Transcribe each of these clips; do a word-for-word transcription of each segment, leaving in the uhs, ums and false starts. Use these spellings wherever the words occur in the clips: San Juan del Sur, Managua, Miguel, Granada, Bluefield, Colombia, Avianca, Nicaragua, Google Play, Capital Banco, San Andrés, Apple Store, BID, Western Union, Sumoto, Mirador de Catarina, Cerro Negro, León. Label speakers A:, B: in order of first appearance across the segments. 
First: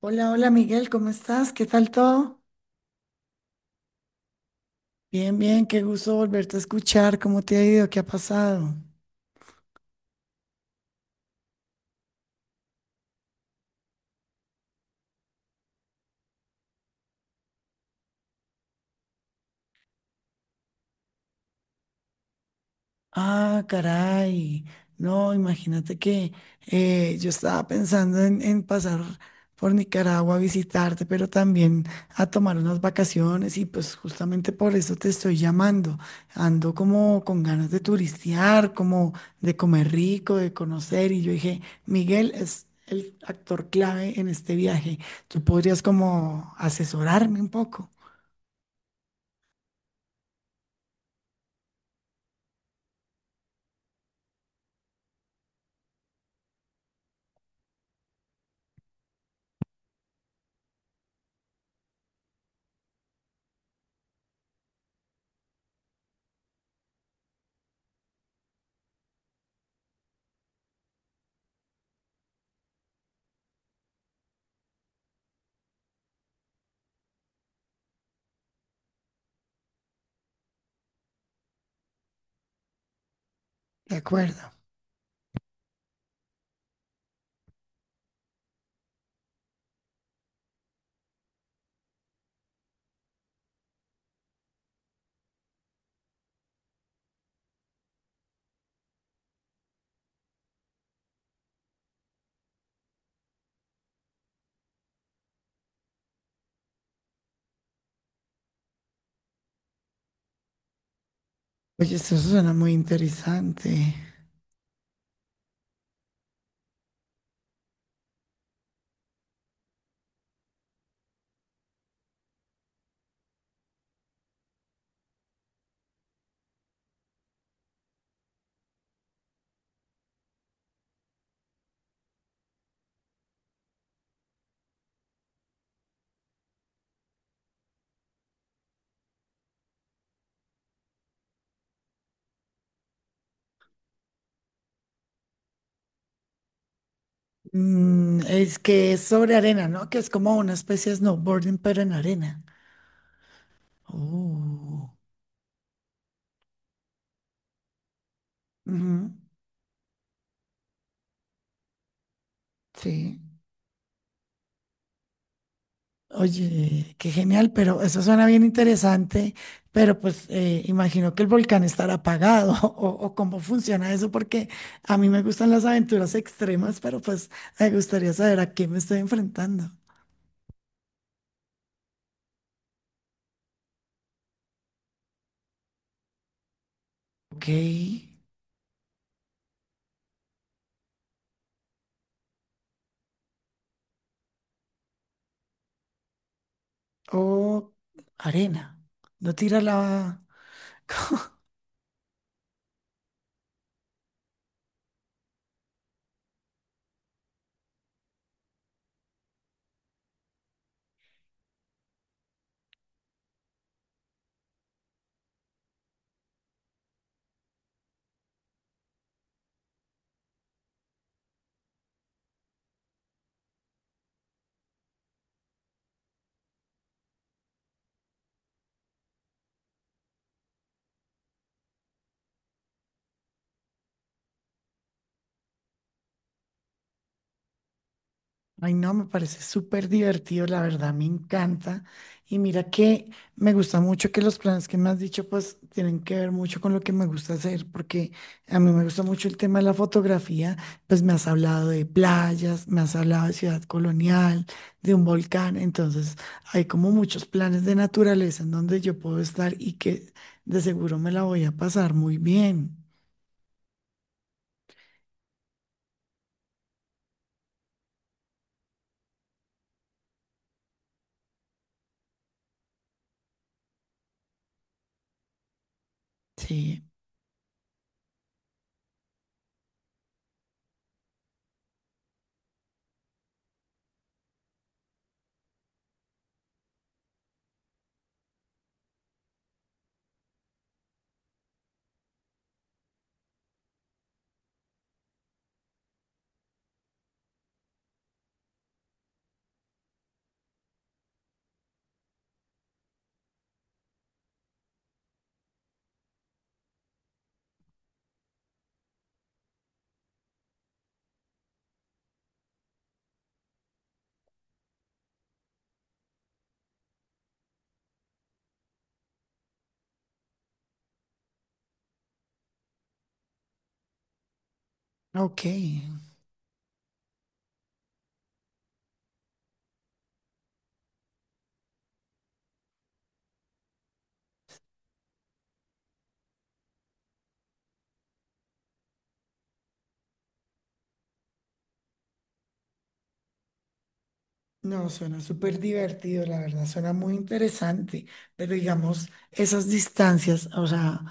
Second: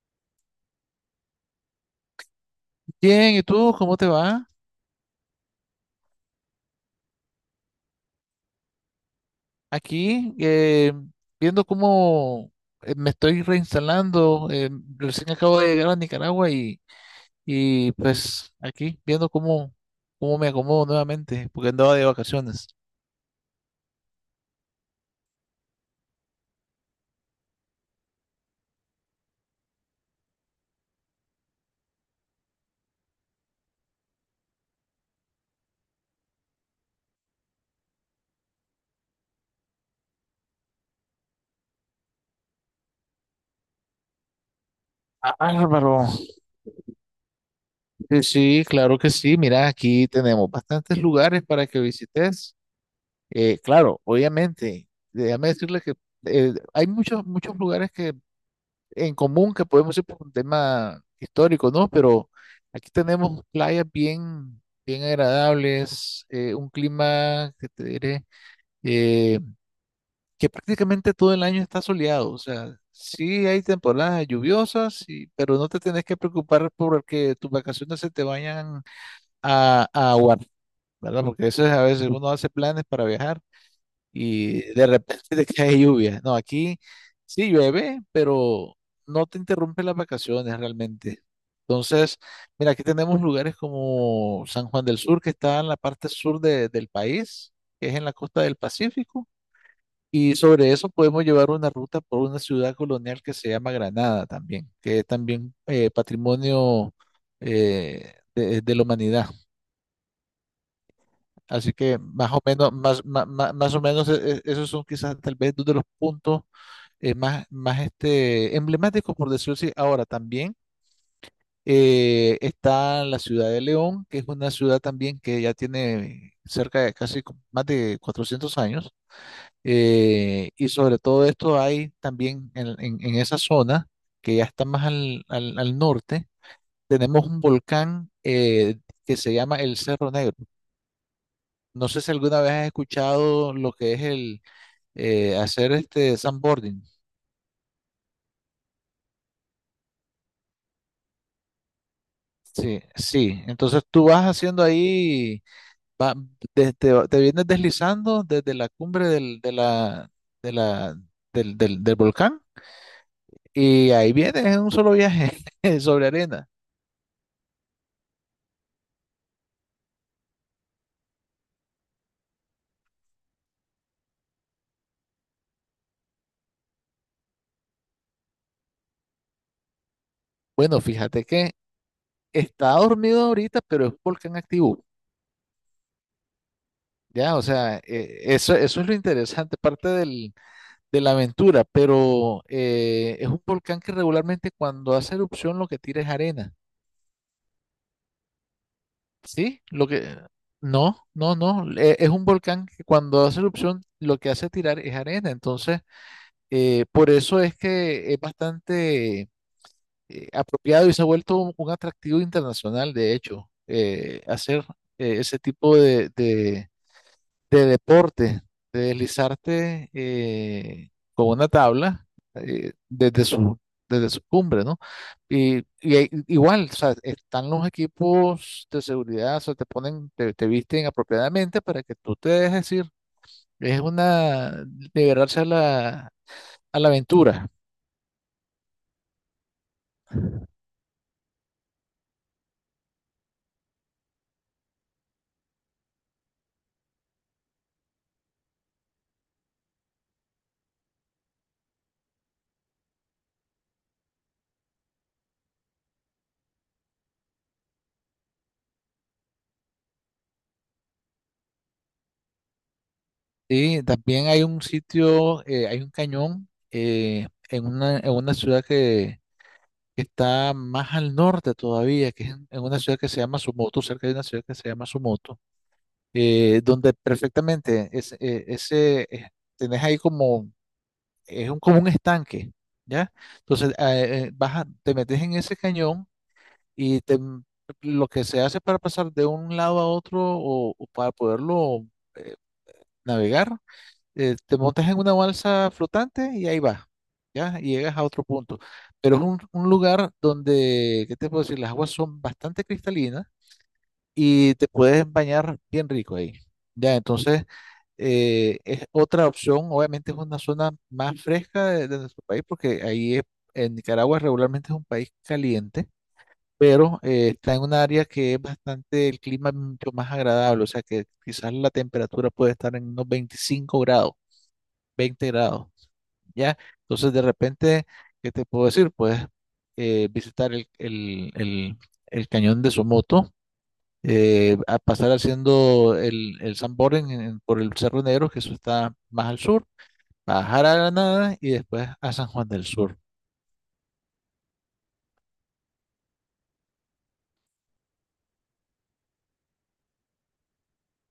A: Hola, hola Miguel, ¿cómo estás? ¿Qué tal todo?
B: Bien, ¿y tú cómo te va?
A: Bien, bien, qué gusto volverte a escuchar. ¿Cómo te ha ido? ¿Qué ha pasado?
B: Aquí, eh, viendo cómo eh, me estoy reinstalando, eh, recién acabo de llegar a Nicaragua y, y pues aquí, viendo cómo, cómo me acomodo nuevamente, porque andaba de vacaciones.
A: Ah, caray. No, imagínate que eh, yo estaba pensando en, en pasar por Nicaragua a visitarte, pero también a tomar unas vacaciones y pues justamente por eso te estoy llamando. Ando como con ganas de turistear, como de comer rico, de conocer y yo dije, Miguel es el actor clave en este viaje.
B: Ah,
A: Tú podrías
B: bárbaro.
A: como asesorarme un poco.
B: Sí, sí, claro que sí. Mira, aquí tenemos bastantes lugares para que visites. Eh, claro, obviamente, déjame decirle que eh, hay muchos, muchos lugares que en común que podemos ir por un tema histórico, ¿no? Pero aquí tenemos playas bien, bien agradables, eh, un clima que te diré, eh, que prácticamente todo el año está soleado, o sea, sí hay temporadas lluviosas, y- pero no te tenés que preocupar por que tus vacaciones se te vayan a, a aguar, ¿verdad? Porque eso es a veces uno hace planes para viajar
A: De acuerdo.
B: y de repente te cae lluvia. No, aquí sí llueve, pero no te interrumpe las vacaciones realmente. Entonces, mira, aquí tenemos lugares como San Juan del Sur, que está en la parte sur de- del país, que es en la costa del Pacífico, y sobre eso podemos llevar una ruta por una ciudad colonial que se llama Granada también, que es también eh, patrimonio eh, de, de la humanidad. Así
A: Oye,
B: que
A: eso
B: más o
A: suena muy
B: menos, más, más, más
A: interesante.
B: más o menos, eh, eh, esos son quizás tal vez dos de los puntos eh, más, más este, emblemático, por decirlo así. Ahora también eh, está la ciudad de León, que es una ciudad también que ya tiene cerca de casi co- más de cuatrocientos años. eh, y sobre todo esto hay también en, en- en esa zona, que ya está más al, al- al norte, tenemos un volcán eh, que se llama el Cerro Negro. No sé si alguna vez has escuchado lo que es el eh, hacer este sandboarding.
A: Mm, es que es sobre arena, ¿no? Que es como una especie de snowboarding, pero en arena.
B: Sí, sí. Entonces tú vas haciendo
A: Oh,
B: ahí, va- de- te, te vienes deslizando desde la cumbre
A: ujú,
B: del, de la, de la, del, del, del volcán
A: sí.
B: y ahí vienes en un solo viaje sobre arena.
A: Oye, qué genial, pero eso suena bien interesante, pero pues eh, imagino que el volcán estará apagado o, o cómo funciona eso, porque a mí me gustan las aventuras extremas, pero pues me gustaría saber a qué me estoy enfrentando.
B: Bueno, fíjate que está dormido ahorita, pero es volcán activo. Ya, o
A: Ok.
B: sea, eh, eso, eso es lo interesante, parte del, de la aventura, pero eh, es un volcán que regularmente cuando hace erupción lo que tira es arena.
A: O arena. No tira
B: Sí, lo que...
A: la...
B: No, no, no. e- Es un volcán que cuando hace erupción lo que hace tirar es arena. Entonces, eh, por eso es que es bastante eh, apropiado y se ha vuelto un, un atractivo internacional, de hecho, eh, hacer eh, ese tipo de, de- de deporte, de deslizarte eh, con una tabla eh, desde su, desde su cumbre, ¿no? Y, y hay- igual, o sea, están los equipos de seguridad, o sea, te ponen, te, te visten apropiadamente para que tú te dejes ir. Es una, liberarse a la, a la aventura.
A: Ay, no, me parece súper divertido, la verdad, me encanta. Y mira que me gusta mucho que los planes que me has dicho, pues, tienen que ver mucho con lo que me gusta hacer, porque a mí me gusta mucho el tema de la fotografía, pues me has hablado de playas, me has hablado de ciudad colonial, de un volcán, entonces hay como muchos planes de naturaleza en donde yo puedo estar y que de seguro me la voy a pasar muy bien.
B: Y también hay un sitio, eh, hay un cañón eh, en una, en una ciudad que que está más al norte todavía, que es en en una ciudad que se llama Sumoto, cerca de una ciudad que se llama Sumoto, eh,
A: Sí,
B: donde perfectamente es, eh, ese, eh, tenés ahí como, es un, como un estanque, ¿ya? Entonces, eh, eh, vas a- te metes en ese cañón y te, lo que se hace para pasar de un lado a otro o, o para poderlo eh, navegar eh, te montas en una balsa flotante y ahí vas, ¿ya? Y llegas a otro punto. Pero es un, un lugar donde, ¿qué te puedo decir? Las aguas son bastante cristalinas y te puedes bañar bien rico ahí, ¿ya? Entonces, eh, es otra opción. Obviamente es una zona más fresca de, de nuestro país porque ahí es- en Nicaragua regularmente es un país caliente. Pero eh, está en un área que es bastante, el clima es mucho más agradable, o sea que quizás la temperatura puede estar en unos veinticinco grados. Veinte
A: ok.
B: grados, ¿ya? Entonces, de repente, ¿qué te puedo decir? Puedes eh, visitar el, el- el- el cañón de Somoto, eh, a pasar haciendo el, el sandboarding en- por el Cerro Negro, que eso está más al sur, bajar a Granada y después a San Juan del Sur.
A: No, suena súper divertido, la verdad, suena muy interesante, pero digamos, esas distancias, o sea,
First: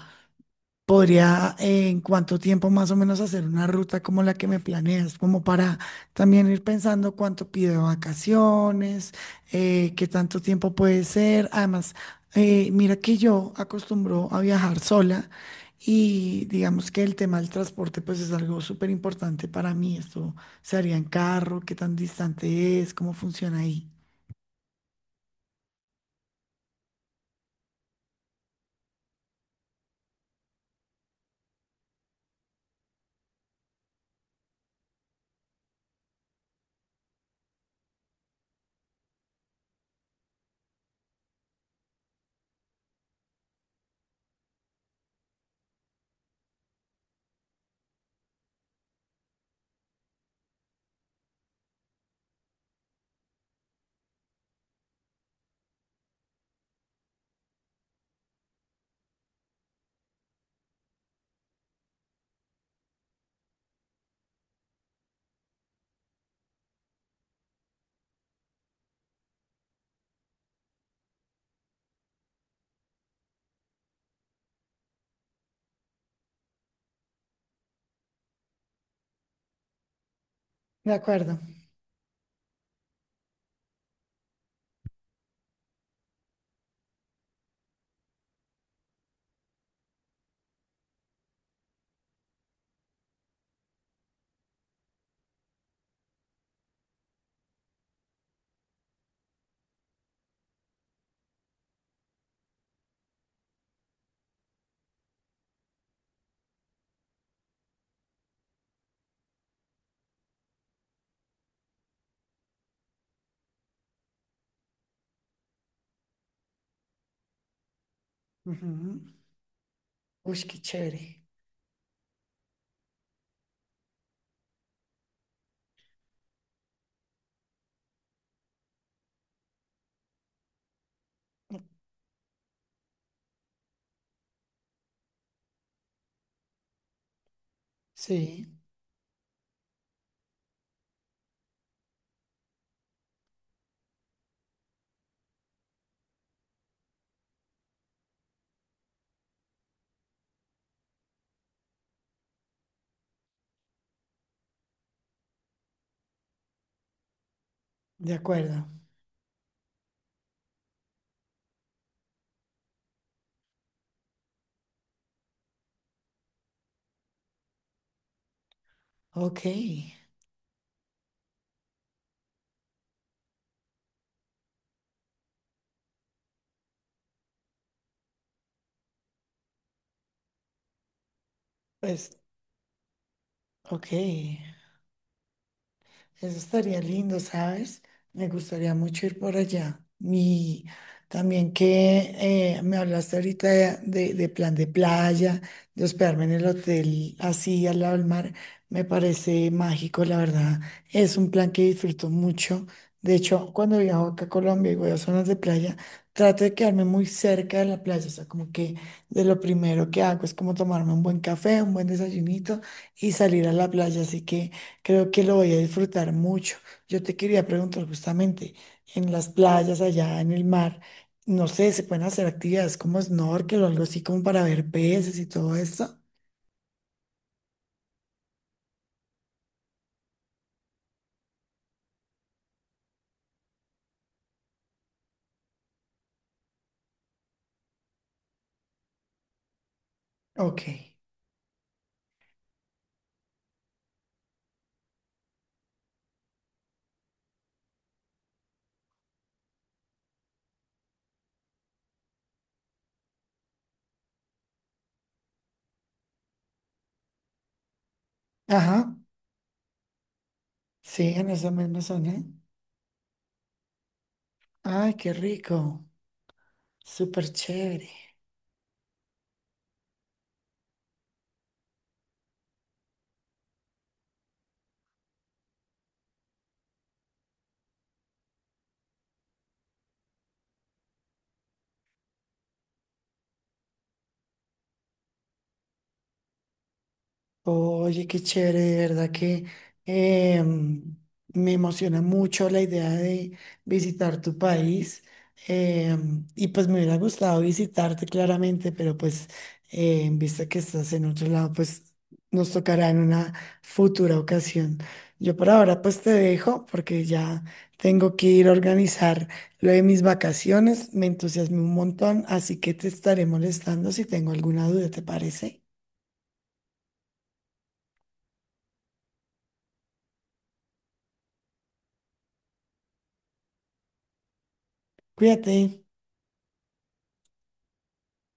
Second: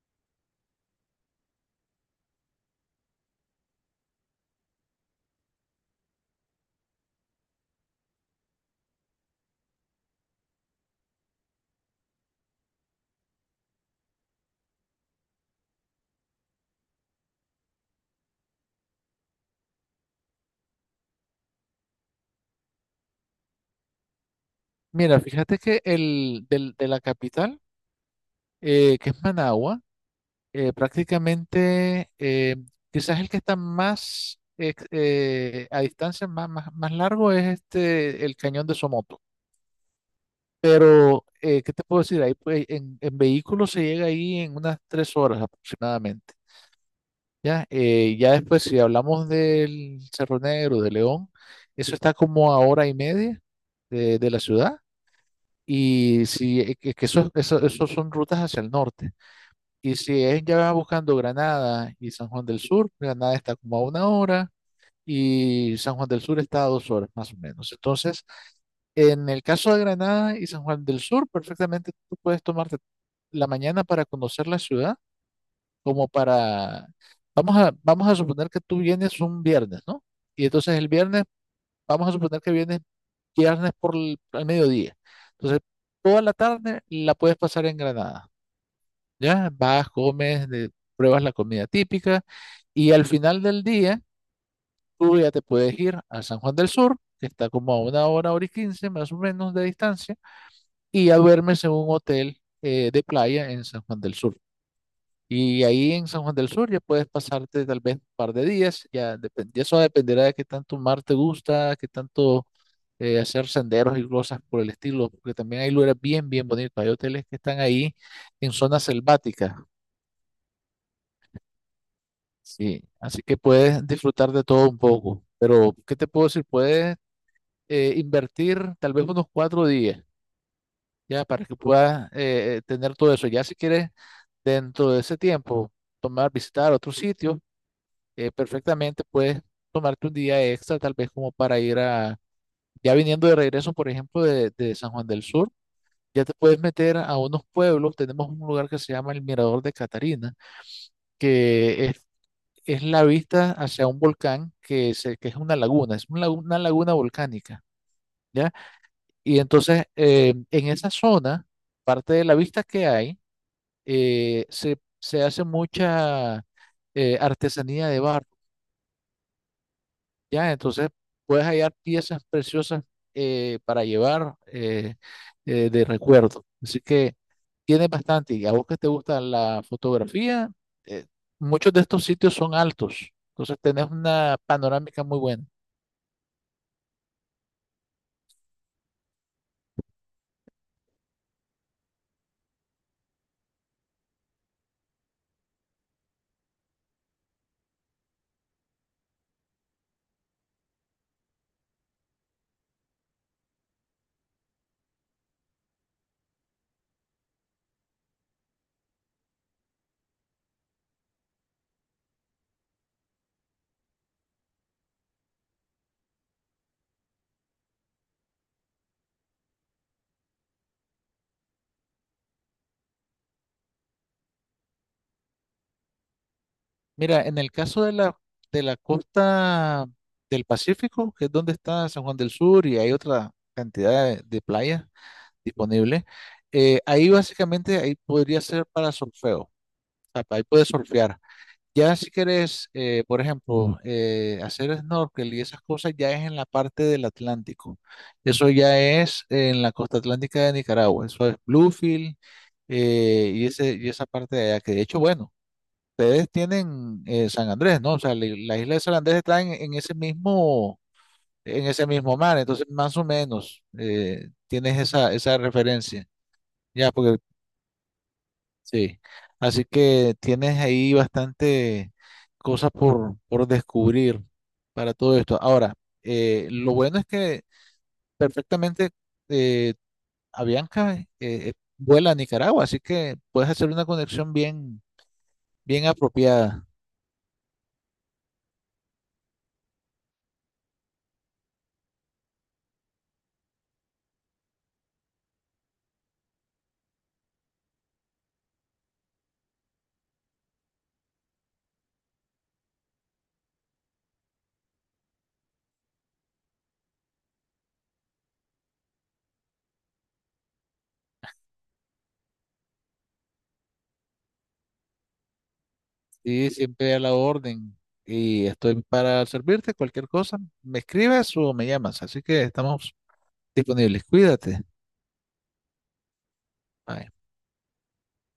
A: podría eh, en cuánto tiempo más o menos hacer una ruta como la que me planeas, como para también ir pensando cuánto pido de vacaciones, eh, qué tanto tiempo puede ser. Además, eh, mira que yo acostumbro a viajar sola y digamos que el tema del transporte pues es algo súper importante para mí. Esto se haría en carro, qué tan distante es, cómo funciona ahí.
B: Mira, fíjate que el, del- de la capital, eh, que es Managua, eh, prácticamente, eh, quizás el que está más ex- eh, a distancia, más, más, más largo, es este, el cañón de Somoto. Pero, eh, ¿qué te puedo decir? Ahí, pues, en, en vehículo se llega ahí en unas tres horas aproximadamente. Ya, eh, ya después, si hablamos del Cerro Negro, de León, eso está como a hora y media de, de la ciudad. Y si, eh, que que eso, eso, eso son rutas hacia el norte. Y si es ya buscando Granada y San Juan del Sur, Granada está como a una hora y San Juan del Sur está a dos horas más o menos. Entonces, en el caso de Granada y San Juan del Sur, perfectamente tú puedes tomarte la mañana para conocer la ciudad, como para, vamos a, vamos a suponer que tú vienes un viernes, ¿no? Y entonces el
A: De
B: viernes,
A: acuerdo.
B: vamos a suponer que vienes viernes por el, al mediodía. Entonces, toda la tarde la puedes pasar en Granada. Ya vas, comes, de- pruebas la comida típica y al final del día tú ya te puedes ir a San Juan del Sur, que está como a una hora, hora y quince más o menos de distancia, y ya duermes en un hotel eh, de playa en San Juan del Sur. Y ahí en San Juan del Sur ya puedes pasarte tal vez un par de días, ya depen- ya eso dependerá de qué tanto mar te gusta, qué tanto eh, hacer senderos y cosas por el estilo, porque también hay lugares bien, bien bonitos, hay hoteles que están ahí en zonas
A: Ujú.
B: selváticas.
A: Uy, qué chévere.
B: Sí, así que puedes disfrutar de todo un poco, pero ¿qué te puedo decir? Puedes eh, invertir tal vez unos cuatro días, ya para que puedas eh, eh, tener todo eso. Ya si quieres, dentro de ese tiempo, tomar, visitar otro sitio, eh,
A: Sí,
B: perfectamente puedes tomarte un día extra, tal vez como para ir a, ya viniendo de regreso, por ejemplo, de, de San Juan del Sur, ya te puedes meter a unos pueblos. Tenemos un lugar que se llama el Mirador de Catarina, que es es la vista hacia un volcán que, se, que es una laguna, es una, lagu- una laguna volcánica,
A: de
B: ¿ya?
A: acuerdo.
B: Y entonces eh, en esa zona, parte de la vista que hay, eh, se, se hace mucha eh, artesanía de barro,
A: Ok,
B: ¿ya? Entonces puedes hallar piezas preciosas eh, para llevar eh, eh, de recuerdo. Así que tiene bastante. Y a vos que te gusta la fotografía, eh, muchos de estos
A: pues,
B: sitios son altos. Entonces tenés
A: ok.
B: una panorámica muy buena.
A: Eso estaría lindo, ¿sabes? Me gustaría mucho ir por allá. Y también que eh, me hablaste ahorita de, de- de plan de playa, de hospedarme en el hotel así al lado del mar, me parece mágico, la verdad. Es un plan que disfruto mucho. De hecho, cuando viajo acá a Colombia y voy a zonas de playa, trato de quedarme muy cerca de la playa. O sea, como que de lo primero que hago es como tomarme un buen café, un buen desayunito y salir a la playa. Así que... Creo que lo voy a disfrutar mucho. Yo te quería preguntar justamente, en las playas allá en el mar, no sé, ¿se pueden hacer actividades como snorkel o algo así como para ver peces y todo eso?
B: Mira, en el caso de la, de la costa del Pacífico, que es donde está San Juan del Sur y hay otra cantidad de, de playas disponibles, eh, ahí básicamente ahí podría ser para surfeo, o sea, ahí puedes
A: Ok.
B: surfear. Ya si quieres, eh, por ejemplo, eh, hacer snorkel y esas cosas, ya es en la parte del Atlántico. Eso ya es en la costa atlántica de Nicaragua, eso es Bluefield eh, y, ese, y esa parte de allá, que de hecho, bueno ustedes tienen eh, San Andrés, ¿no? O sea, la, la isla de San
A: Ajá.
B: Andrés está en, en ese mismo,
A: Sí, en esa
B: en
A: misma
B: ese
A: zona.
B: mismo mar, entonces más o menos eh, tienes
A: Ay,
B: esa,
A: qué
B: esa
A: rico.
B: referencia, ya, porque
A: Súper chévere.
B: sí, así que tienes ahí bastante cosas por, por descubrir para todo esto. Ahora, eh, lo bueno es que perfectamente eh, Avianca eh, eh, vuela a Nicaragua, así que puedes hacer una conexión bien, bien apropiada.
A: Oye, qué chévere, de verdad que em, me emociona mucho la idea de visitar tu país. Em, y pues me hubiera gustado visitarte claramente, pero pues eh, en vista que estás en otro lado, pues nos tocará en una futura ocasión. Yo por ahora pues te dejo porque ya tengo que ir a organizar lo de mis vacaciones. Me entusiasmé un montón, así que te estaré molestando si tengo alguna duda, ¿te parece?
B: Y siempre a la orden. Y estoy para servirte cualquier cosa. Me escribes o me llamas. Así que estamos disponibles. Cuídate.
A: Cuídate.
B: Bye.